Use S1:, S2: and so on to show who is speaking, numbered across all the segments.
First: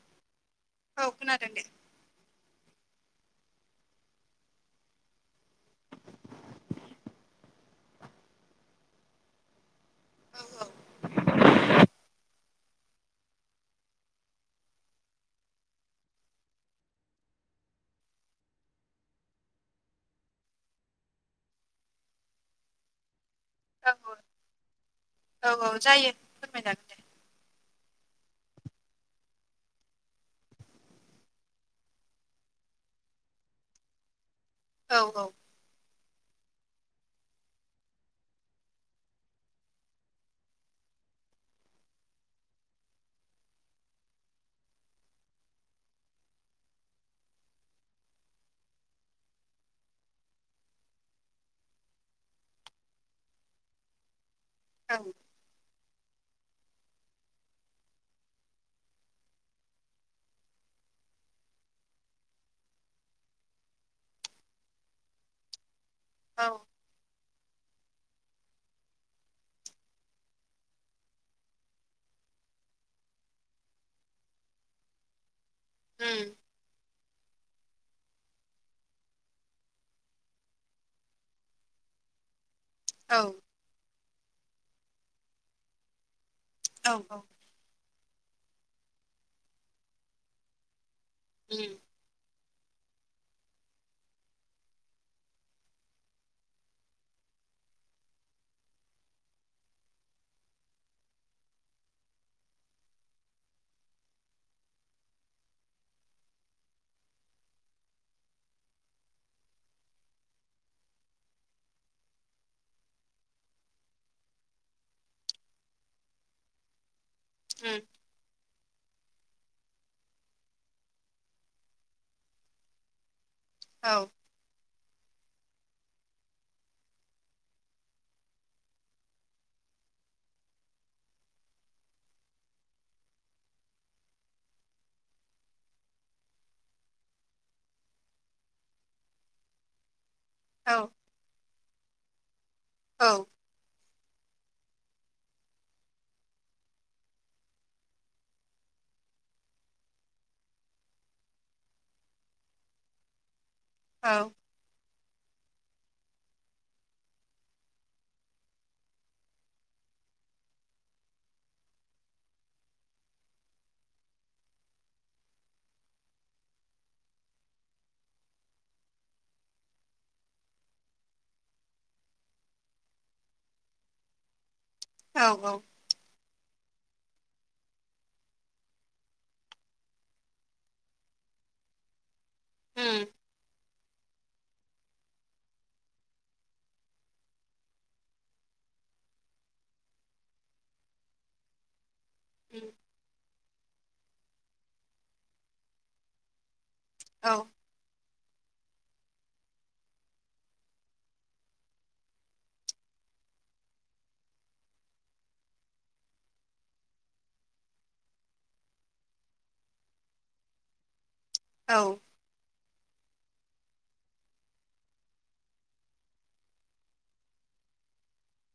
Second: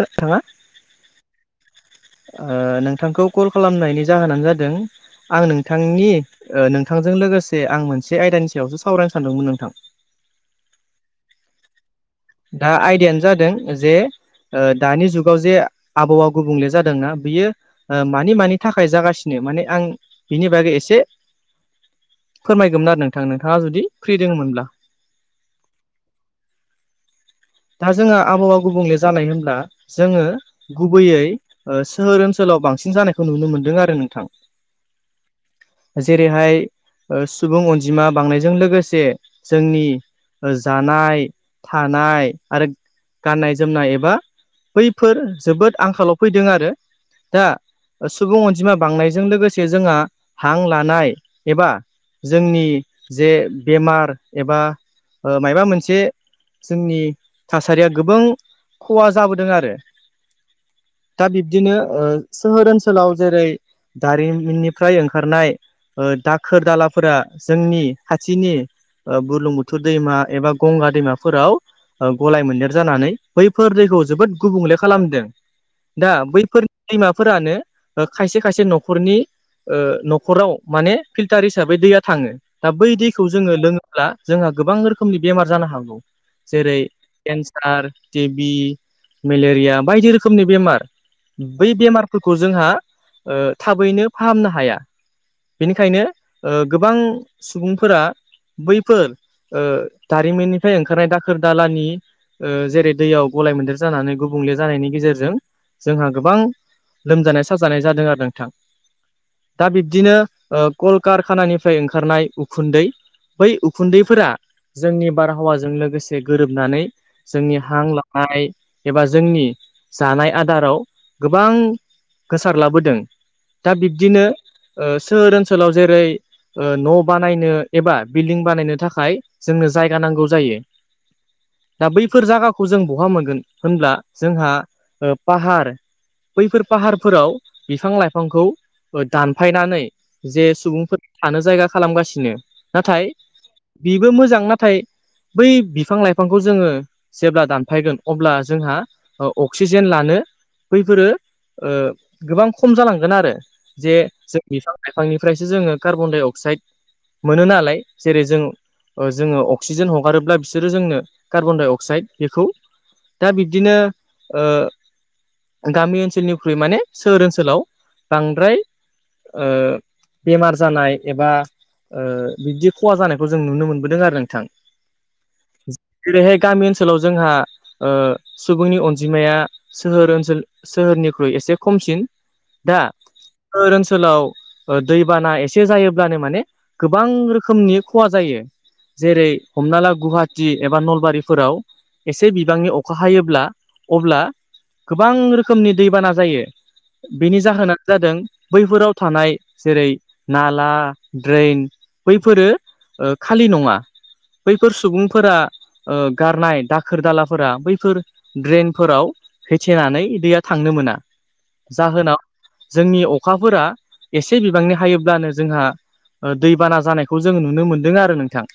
S1: हो थाङा
S2: औ खोनादों दे
S1: नोंथांखौ कल खालामनायनि जाहोनानो जादों आं नोंथांनि नोंथांजों लोगोसे आं मोनसे आयदानि सायावसो सावरायनो सानदोंमोन नोंथां
S2: औ औ
S1: दा आयदायानो जादों जे दानि जुगाव जे आबहावा गुबुंले जादोंना बियो मानि मानि थाखाय जागासिनो माने आं बिनि बागै एसे फोरमायगौमोन आरो नोंथां नोंथाङा जुदि
S2: औ
S1: फ्रि दङमोनब्ला
S2: औ औ जायो फोरमाय जागोन
S1: दा जोंहा आबहावा गुबुंले जानाय होनब्ला जोङो गुबैयै सोहोर ओनसोलाव बांसिन जानायखौ नुनो मोनदों आरो नोंथां
S2: औ औ
S1: जेरैहाय सुबुं अनजिमा बांनायजों लोगोसे जोंनि ओ जानाय थानाय आरो गाननाय जोमनाय एबा बैफोर जोबोद आंखालाव फैदों आरो दा सुबुं अनजिमा बांनायजों लोगोसे जोंहा हां लानाय एबा जोंनि जे बेमार एबा
S2: औ
S1: ओ मायबा मोनसे जोंनि थासारिया गोबां खहा जाबोदों आरो दा बिब्दिनो ओ सोहोर ओनसोलाव जेरै दारिमिननिफ्राय ओंखारनाय
S2: औ
S1: दाखोर दालाफोरा जोंनि खाथिनि बुरलुंबुथुर दैमा एबा गंगा दैमाफोराव गलाय मोनदेर जानानै बैफोर दैैखौ जोबोद गुबुंले खालामदों दा
S2: उम
S1: बैफोर दैमाफोरानो खायसे खायसे न'खरनि ओ न'खराव माने फिल्टार हिसाबै दैया थाङो दा बै
S2: औ
S1: दैखौ जोङो लोङोब्ला जोंहा गोबां रोखोमनि बेमार जानो हागौ जेरै
S2: औ औ
S1: केन्सार टि बि मेलेरिया बायदि रोखोमनि बेमार बै
S2: उम
S1: बेमारफोरखौ जोंहा ओ थाबैनो फाहामनो हाया बेनिखायनो ओ गोबां सुबुंफोरा बैफोर ओ दारिमिननिफ्राय ओंखारनाय दाखोर दालानि जेरै दैयाव गलाय मोन्देर जानानै गुबुंले जानायनि गेजेरजों जोंहा गोबां लोमजानाय साजानाय जादों आरो नोंथां दा बिब्दिनो ओ कलकारखानानिफ्राय ओंखारनाय उखुन्दै बै उखुन्दैफोरा जोंनि बारहावाजों लोगोसे गोरोबनानै जोंनि
S2: उम
S1: हां लानाय एबा जोंनि जानाय आदाराव गोबां गोसारलाबोदों दा
S2: औ
S1: बिब्दिनो सोहोर ओनसोलाव जेरै ओ न' बानायनो एबा बिल्डिं बानायनो थाखाय जोंनो जायगा नांगौ जायो दा बैफोर जागाखौ जों बहा मोनगोन होनब्ला जोंहा पाहार बैफोर फाहारफोराव बिफां लाइफांखौ दानफायनानै जे
S2: औ
S1: सुबुंफोरा थानो जायगा खालामगासिनो नाथाय
S2: औ
S1: बेबो मोजां नाथाय बै बिफां लाइफां खौ जोङो जेब्ला दानफायगोन अब्ला जोंहा अक्सिजेन लानो बैफोरो ओ गोबां खम जालांगोन आरो जे जों बिफां लाइफांनिफ्रायसो जोङो कार्बन डाइ अक्साइड मोनो नालाय जेरै जों जोङो अक्सिजेन हगारोब्ला बिसोरो जोंनो कार्बनडाइ अक्साइड बेखौ दा बिबदिनो ओ गामि ओनसोलनिख्रुइ माने सोहोर ओनसोलाव बांद्राय ओ बेमार जानाय एबा ओ बिदि खहा जानायखौ जों नुनो मोनबोदों आरो नोंथां
S2: औ औ
S1: जेरैहाय गामि ओनसोलाव जोंहा ओ सुबुंनि अनजिमाया सोहोर ओनसोल सोहोरनिख्रुइ एसे खमसिन दा
S2: उम
S1: फोर ओनसोलाव ओ दैबाना एसे जायोब्लानो माने गोबां रोखोमनि खहा जायो जेरै हमना ला गुवाहाटी एबा नलबारिफोराव एसे बिबांनि अखा हायोब्ला अब्ला गोबां रोखोमनि दैबाना जायो
S2: औ
S1: बेनि जाहोनानो जादों बैफोराव थानाय जेरै नाला ड्रेन बैफोरो खालि नङा बैफोर सुबुं फोर गारनाय दाखोर दालाफोरा बैफोर ड्रेनफोराव होथेनानै दैैया थांनो मोना
S2: औ
S1: जाहोनाव जोंनि अखाफोरा एसे बिबांनि हायोब्लानो जोंहा दैबाना जानायखौ जोंङो नुनो मोनदों आरो नोंथां।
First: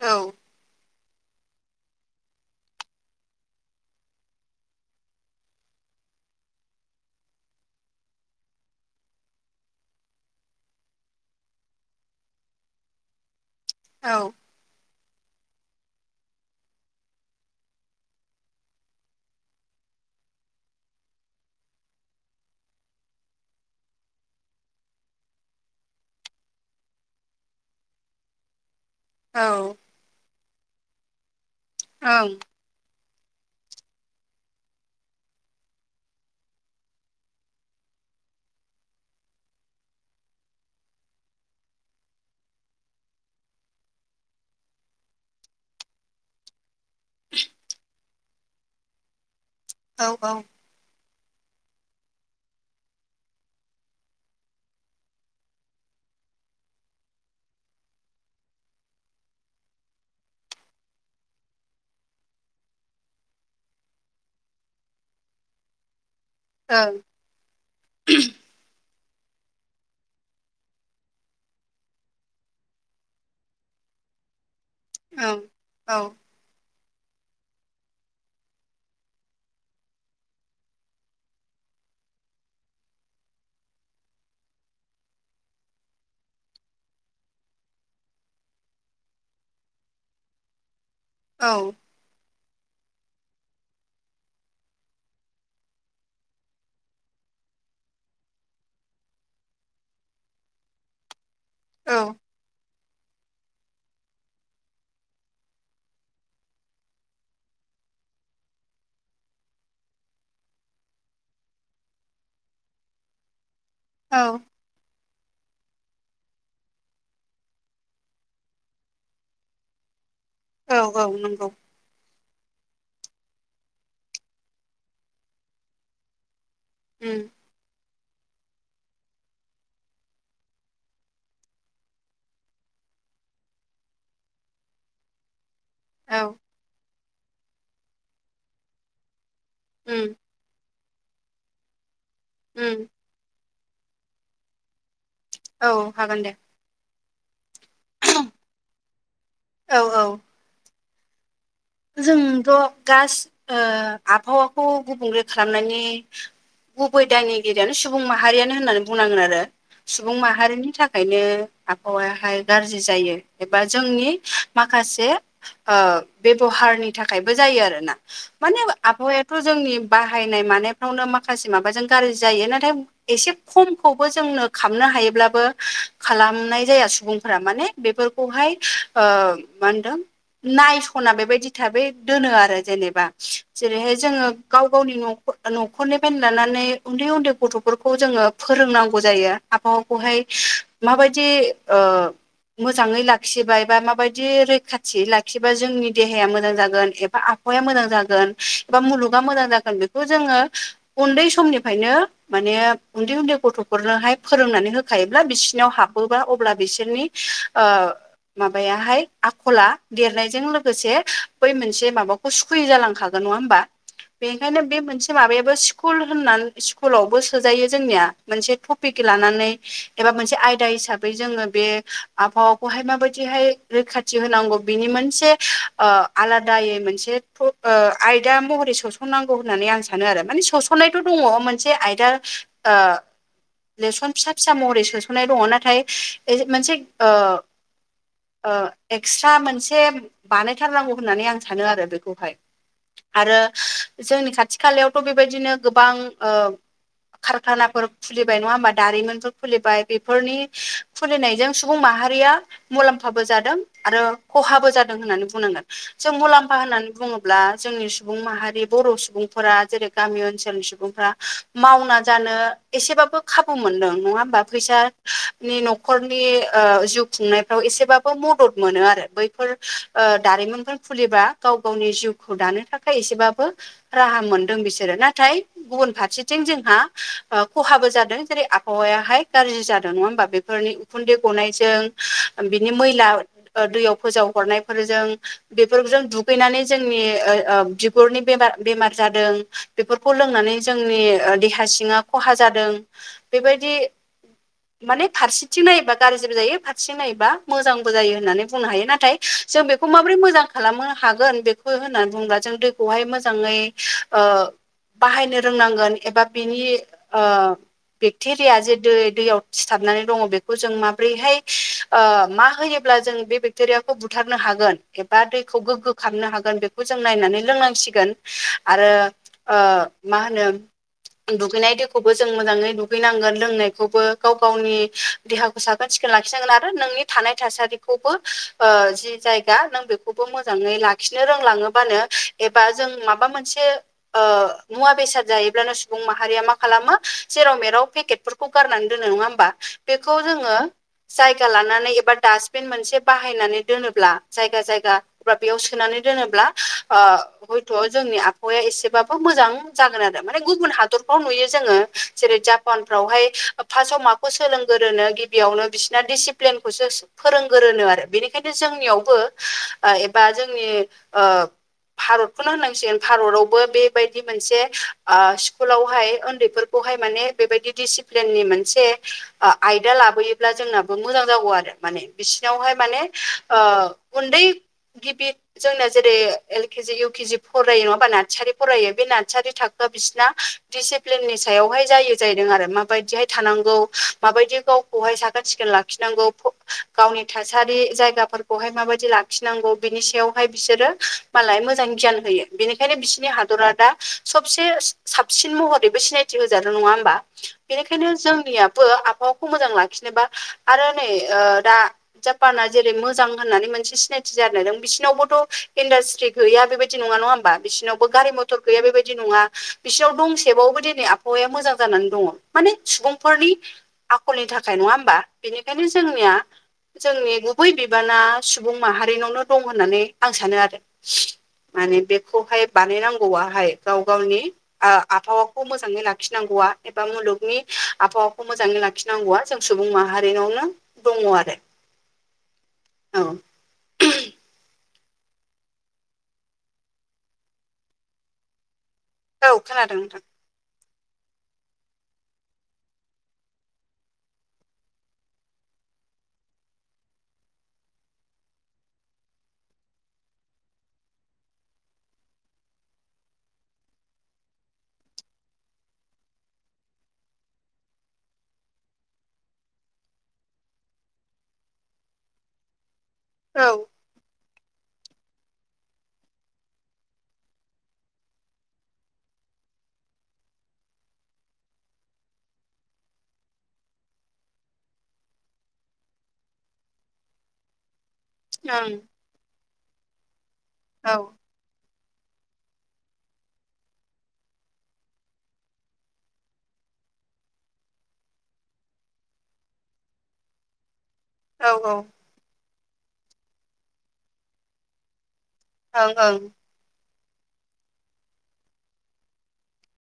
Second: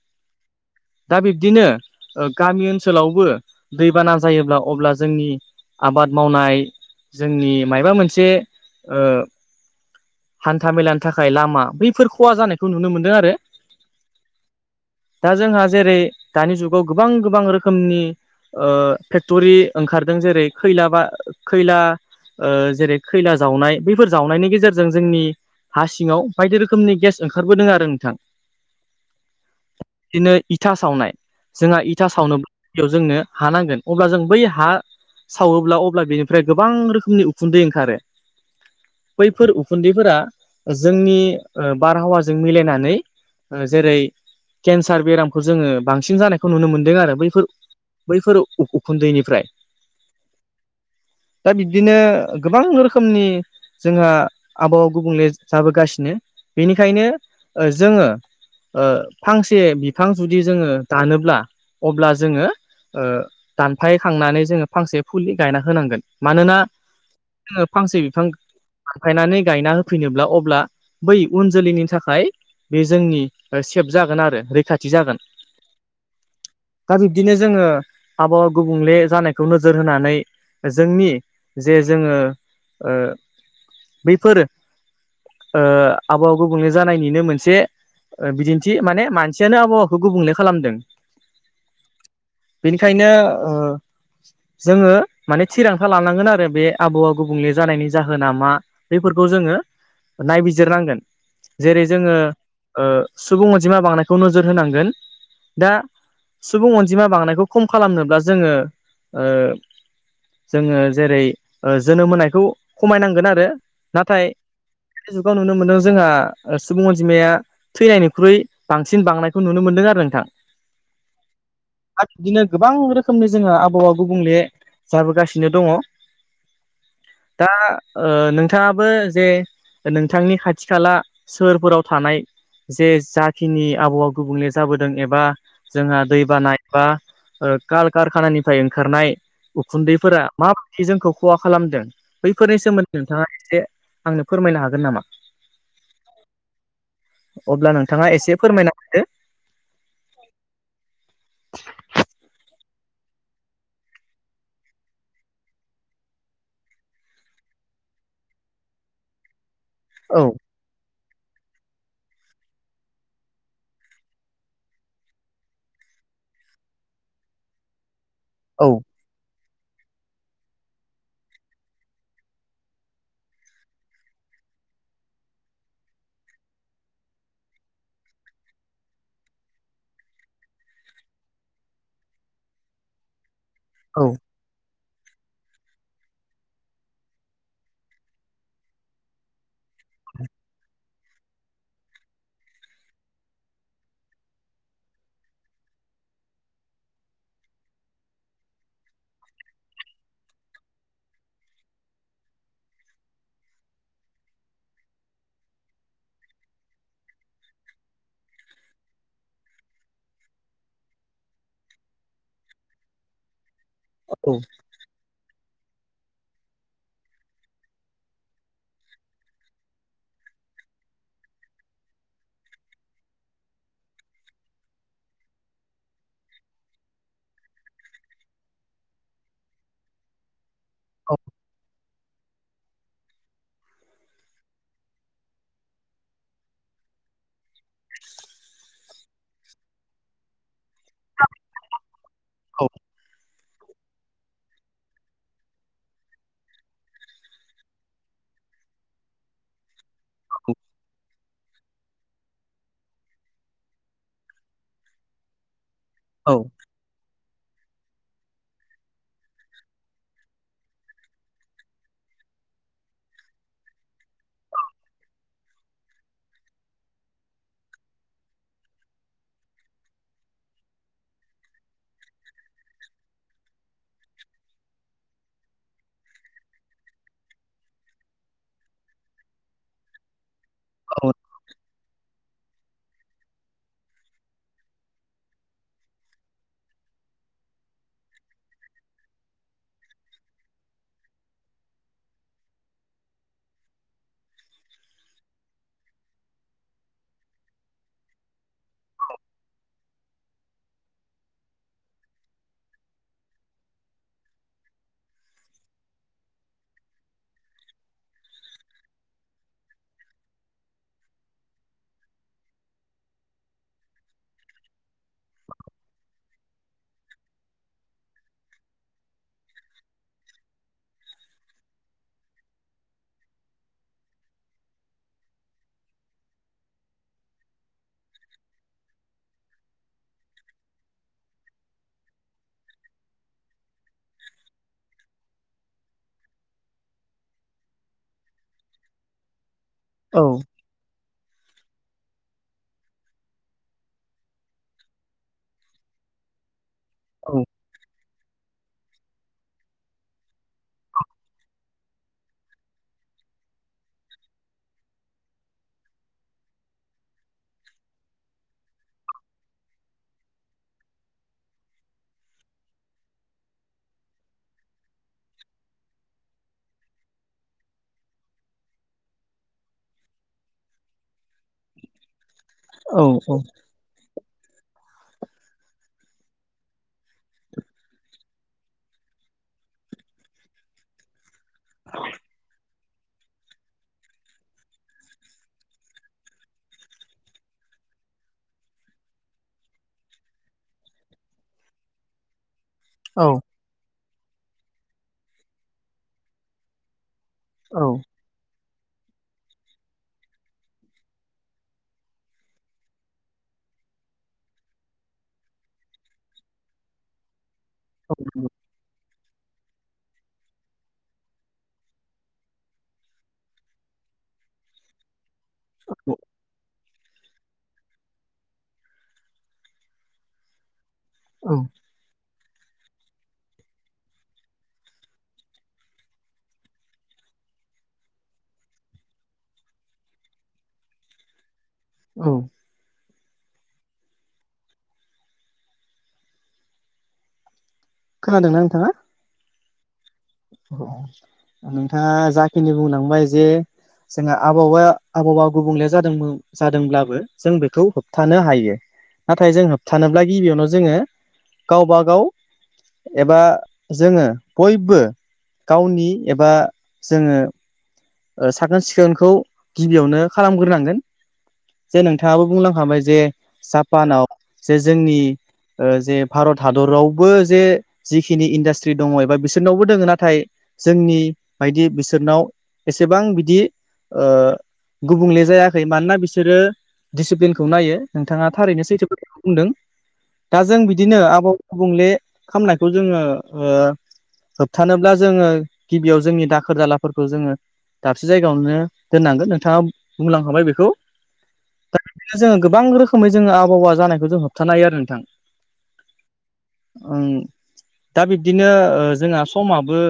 S2: औ
S1: दा बिब्दिनो गामि ओनसोलावबो दैबाना जायोब्ला अब्ला जोंनि आबाद मावनाय जोंनि माबा मोनसे ओ हान्था मेलानि थाखाय लामा बैफोर खहा जानायखौ नुनो मोनदों आरो।
S2: औ
S1: दा जोंहा जेरै दानि जुगाव गोबां गोबां रोखोमनि ओ फेक्टरि ओंखारदों जेरै खैला बा खैला ओ जेरै खैला जावनाय बैफोर जावनायनि गेजेरजों जोंनि हा सिङांव बायदि रोखोमनि गेस ओंखारबोदों आरो नोंथां।
S2: औ
S1: बिदिनो इथा सावनाय जोंहा
S2: औ
S1: इथा सावनो जोंनो हा नांगोन अब्ला जों बै हा सावोब्ला अब्ला बेनिफ्राय गोबां रोखोमनि उखुन्दै ओंखारो। बैफोर उखुन्दैफोरा जोंनि बारहावाजों मिलायनानै ओ जेरै केन्सार बेरामखौ जोंङो बांसिन जानायखौ नुनो मोन्दों आरो बैफोर बैफोर उखुन्दैनिफ्राय।
S2: औ औ
S1: दा बिब्दिनो गोबां रोखोमनि जोंहा आबहावा गुबुंले जाबोगासिनो बेनिखायनो ओ जोङो ओ फांसे बिफां जुदि जोङो दानोब्ला अब्ला जोङो ओ दानफाय खांनानै जोङो फांसे फुलि गायना होनांगोन। मानोना जोङो फांसे बिफां दानफायनानै गायना होफिनोब्ला अब्ला बै उन जोलैनि थाखाय बे जोंनि खेब जागोन आरो रैखाथि जागोन। दा बिब्दिनो जोङो आबहावा गुबुंले जानायखौ नोजोर होनानै जोंनि जे जोङो ओ बैफोर ओ आबहावा गुबुंले जानायनिनो मोनसे बिदि माने मानसियानो आबहावाखौ गुबुंले खालामदों।
S2: औ
S1: बेनिखायनो ओ जोङो माने थिरांथा लानांगोन आरो बे आबहावा गुबुंले जानायनि जाहोना मा? बेफोरखौ जोङो नायबिजिरनांगोन जेरै
S2: औ
S1: जोङो ओ सुबुं अनजिमा बांनायखौ नोजोर होनांगोन दा सुबुं अनजिमा बांनायखौ खम खालामनोब्ला जोङो ओ जोङो जेरै जोनोम होनायखौ खमायनांगोन आरो।
S2: औ
S1: नाथाय जुगाव नुनो मोनदों जोंहा सुबुं अनजिमाया थैनायनिख्रुइ बांसिन बांनायखौ नुनो मोनदों आरो नोंथां।
S2: औ औ नंगौ
S1: आरो बिदिनो गोबां रोखोमनि जोङो आबहावा गुबुंले जाबोगासिनो दङ'। [inaudible]
S2: उम
S1: दा ओ नोंथाङाबो जे नोंथांनि खाथि खाला सोहोरफोराव थानाय जे जाखिनि आबहावा गुबुंले जाबोदों एबा जोंहा
S2: औ
S1: दैबाना एबा ओ कलकारखानानिफ्राय ओंखारनाय
S2: उम
S1: उखुन्दैफोरा माबायदि जोंखौ खहा खालामदों? बैफोरनि
S2: उम
S1: सोमोन्दै नोंथाङा एसे आंनो फोरमायनो हागोन नामा?
S2: औ हागोन दे
S1: अब्ला नोंथाङा एसे फोरमायना होदो
S2: औ औ
S1: [inaudible]
S2: जोंथ गास ओ आबहावाखौ गुबुंले खालामनायनि गुबै दायनिगिरियानो सुबुं माहारियानो होननानै बुंनांगोन आरो सुबुं
S1: औ
S2: माहारिनि थाखा यनो आबहावाहाय गाज्रि जायो एबा जोंनि माखासे ओ बेबहारनि थाखायबो जायो आरोना माने
S1: औ
S2: आबहावाया थ जोंनि बाहायनाय मानायफ्रावनो माखासे माबाजों गाज्रि जायो नाथाय एसे खमखौबो जोंनो खालामनो हायोब्लाबो खालामनाय जाया सुबुंफोरा माने बेफोरखौहाय ओ मा होनदों नाइ सना बेबायदि थाबै दोनो आरो जेनेबा जेरैहाय
S1: औ
S2: जोङो गाव गावनि नख न'खरनिफ्रायनो लानानै उन्दै उन्दै गथ'फोरखौ जोङो फोरोंनांगौ जायो आबहावाखौहाय माबायदि ओ मोजाङै लाखियोबा माबायदि रैखाथियै लाखिबा जोंनि देहाया मोजां जागोन एबा आखला मोजां जागोन एबा मुलुगा मोजां जागोन बेखौ जोङो उन्दै समनिफ्रायनो माने उन्दै उन्दै गथ'फोरनोहाय फोरोंनानै होखायोब्ला बिसोरनाव हाबोबा अब्ला बिसोरनि ओ माबायाहाय आखला देरनायजों लो गोसे बै मोनसे माबाखौ सुखुयै जालांखागोन नङा होमबा
S1: औ
S2: बेनिखायनो बे मोनसे माबायाबो स्कुल होननानै स्कुलावबो सोजायो जोंनिया मोनसे टपिक लानानै एबा मोनसे आयदा हिसाबै जोङो बे आबहावाखौहाय माबायदिहाय रैखाथि होनांगौ बिनि मोनसे ओ आलादायै मोनसे थ आयदा महरै सोसनांगौ होननानै आं सानो आरो माने सोस नायथ दङ मोनसे आयदा ओ लेसन फिसा फिसा महरै सोसननाय दङ नाथाय एसे मोनसे ओ ओ एक्सट्रा मोनसे बानायथारनांगौ होननानै आं सानो आरो बेखौहाय
S1: औ
S2: आरो जोंनि खाथि खालायावथ बेबायदिनो गोबां ओ कारखानाफोर खुलिबाय नङा होमबा दारिमिनफोर खुलिबाय बेफोरनि खुलिनायजों सुबुं माहारिया मुलाम्फाबो जादों आरो खहाबो जादों होननानै बुंनांगोन जों
S1: औ
S2: मुलाम्फा होननानै बुङो ब्ला जोंनि सुबुं माहारि बर' सुबुंफोरा जेरै गामि ओनसोलनि सुबुंफोरा मावना जानो एसेबाबो खाबु मोनदों नङा होमबा फैसानि न'खरनि ओ जुग खुंनायफ्राव एसेबाबो मदद मोनो आरो बैफोर ओ दारिमनगोन फुलिबा गाव गावनि जिउखौ दानो थाखाय एसेबाबो राहा मोनदों बिसोरो नाथाय गुबुन फारसेथिं जोंहा खहाबो जादों जेरै आबहावायाहाय गाज्रि जादों नङा होमबा बे फोरनि
S1: औ औ
S2: उखुन्दै गनायजों बिनि मैला दैयाव फोजाव हरनायफोरजों बेफोरजों दुगैनानै जोंनि ऐ ओ बिगुरनि बेमार बेमार जादों बेफोरखौ लोंनानै जोंनि देहा सिङा खहा जादों बेबायदि माने फारसेथिं नायोबा गाज्रिबो जायो फारसेथिं नायोबा मोजांबो जायो होननानै बुंनो हायो नाथाय जों बेखौ माबोरै मोजां खालामनो हागोन बेखौ होननानै बुंङोबब्ला जों दैखौहाय मोजाङै बाहायनो रोंनांगोन एबा बिनि ओ बेक्टेरिया जे दै दैयाव सिथाबनानै दङ बेखौ जों माबोरैहाय ओ मा होयोब्ला जों बेक्टेरिया खौ बुथारनो हागोन एबा दैखौ गोग्गो खालामनो हागोन बेखौ जों नायनानै लोंनांसिगोन आरो आ मा होनो दुगैनाय दैखौबो जों मोजाङै दुगैनांगोन लोंनायखौबो गाव गावनि देहाखौ साखोन सिखोन लाखिनांगोन आरो नोंनि थानाय थासारिखौबो ओ जि जायगा नों बेखौबो मोजाङै लाखिनो रोंलाङोबानो एबा जों माबा मोनसे ओ मुवा बेसाद जायोब्लानो सुबुं माहारिया मा खालामो जेराव मेराव पेकेटफोरखौ गारनानै दोनो नङा होमबा बेखौ
S1: औ
S2: जोङो जायगा लानानै एबा दास्टबिन मोनसे बाहा नानै दोनोब्ला जायगा जायगा बा बेयाव सोनानै दोनोब्ला हयथ जोंनि आबहावाया एसेबाबो मोजां जागोन आरो माने गुबुन हादरफ्राव नुयो जोङो जेरै जापान फ्रावहाय फार्स्टा माखौ सोलोंगोरोनो गिबियावनो बिसिना दिसिप्लिनखौसो फोरोंगोरोनो आरो बेनिखायनो जोंनियावबो एबा जोंनि भारतखौनो होननांसिगोन भारतावबो बेबायदि मोनसे स्कुलावहाय उन्दैफोरखौ हाय माने बेबायदि डिसिप्लिननि मोनसे आयदा लाबोयोब्ला जोंनाबो मोजां जागौ आरो माने बिसिनावहाय माने
S1: औ
S2: उन्दै गिदिर जोंना जेरै एल के जि इउ के जि फरायो नङा होनबा नार्सारि फरायो बे नार्सारि थाखोआ बिसिना डिसिप्लिननि सायावहाय जायो जाहैदों आरो माबायदिहाय थानांगौ माबायदि गावखौहाय साखोन सिखोन लाखिनांगौ गावनि थासारि जायगाफोरखौहाय माबायदि लाखिनांगौ बिनि सायावहाय बिसोरो मालाय मोजां गियान होयो बेनिखायनो बिसोरनि
S1: औ
S2: हादरा दा सबसे साबसिन महरैबो सिनायथि होजादों नङा होमबा बेनिखायनो जोंनियाबो आबहावाखौ मोजां लाखिनोबा आरो नै दा जापाना जेरै मोजां होननानै मोनसे सिनायथि जादों बिसोरनावबोथ इन्डास्ट्रि गैया बेबायदि नङा नङा होमबा बिसिनाव बो गारि
S1: औ
S2: मथर गैया बेबायदि नङा बिसोराव दंसेबावबो दिनै आबहावाया मोजां जानानै दङ माने सुबुंफोरनि आखलनि थाखाय नङा होमबा बेनिखायनो जोंनिया जोंनि बै बिबाना सुबुं माहारिनावनो दं होननानै आं सानो आरो
S1: औ
S2: माने बे खौहाय बानायनांगौआहाय गाव गावनि आबहावाखौ मोजाङै लाखिनांगौआ एबा मुलुगनि आबहावाखौ मोजाङै ला लाखिनांगौआ जों सुबुं माहारिनावनो दङ आरो
S1: औ
S2: औ
S1: खोनादों ना नोंथाङा
S2: औ खोनादों नोंथां
S1: नोंथाङा जाखिनि बुंलांबाय जे जोंहा आबहावाया आबहावा गुबुंले जादोंमोन जादोंब्लाबो जों बेखौ होबथानो हायो नाथाय जों होबथानोब्ला गिबियावनो जोङो गावबागाव एबा जोङो बयबो गावनि एबा जोङो साखोन सिखोनखौ गिबियावनो खालामग्रोनांगोन जे नोंथाङाबो बुंलांखाबाय जे
S2: औ ओं
S1: जापानाव जे जोंनि ओ जे भारत हादरावबो जे जिखिनि इन्डास्ट्रि दङ एबा बिसोरनावबो दोङो नाथाय जोंनि बायदि बिसोरनाव एसेबां बिदि ओ गुबुंले जायाखै मानोना बिसोरो डिसिप्लिनखौ नायो नोंथाङा
S2: औ
S1: थारैनो सैथो खोथाखौ बुंदों दा जों
S2: औ
S1: बिदिनो आबहा गुबुंले खामनायखौ जोङो ओ होबथानोब्ला जोङो गिबियाव जोंनि दाखोर दालाफोरखौ जोङो दाबसे जायगायावनो दोननांगोन नोंथाङा बुंलांखाबाय बेखौ
S2: औ औ
S1: बिदिनो जोङो गोबां रोखोमै जोङो आबहावा जानायखौ जों होबथानो हायो आरो नोंथां
S2: ओं ओं
S1: दा बिब्दिनो ओ जोंहा समाबो